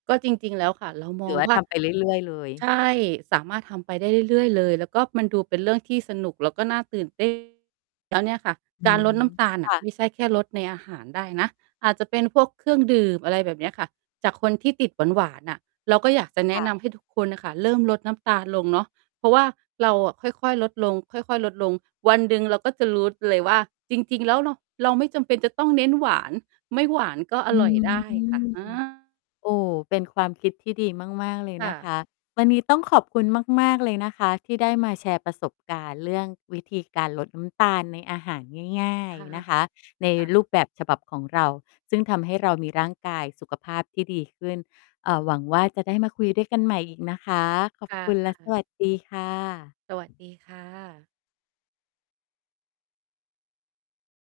ก็จริง ๆ แล้วค่ะ เรามหรือองว่าว่ทา ำไปเรื่อย ๆ เลย? ใช่ สามารถทำไปได้เรื่อย ๆ เลย แล้วก็มันดูเป็นเรื่องที่สนุกแล้วก็น่าตื่น เต้น แล้วเนี่ยค่ะ อืการม ลดน้ำตาลคน่ะ่ะ ไม่ใช่แค่ลดในอาหารได้นะ อาจจะเป็นพวกเครื่องดื่ม อะไรแบบเนี้ยค่ะ จากคนที่ติดหวาน ๆ น่ะ เราก็อยากจะแคนะ่นะ ำให้ทุกคนน่ะค่ะเริ่มลดน้ำตาลลงเนาะ เพราะว่าเราอะค่อย ๆ ลดลง ค่อย ๆ ลดลง วันหนึ่งเราก็จะรู้ ด เลยว่า จริง ๆ แล้วเรา เราไม่จำเป็นจะต้องเน้นหวาน ไม่หวานก็ออืร่อยม ได้ค่ะ อา โอ้ เป็นความคิดที่ดีมาก ๆ เลยคน่ะคะ ะ วันนี้ต้องขอบคุณมาก ๆ เลยนะคะ ที่ได้มาแชร์ประสบการณ์เรื่องวิธีการลดน้ำตาลในอาหารง่าคย ่ะ ๆ นะคะ ในค่ะ รูปแบบฉบับของเรา ซึ่งทำให้เรามีร่างกายสุขภาพที่ดีขึ้น อ่า หวังว่า จะได้มาคุยด้วยกันใหม่อีกนะคะ ขอคบ่คุณและสะ วัสดีค่สวัสดะ ีค่ะ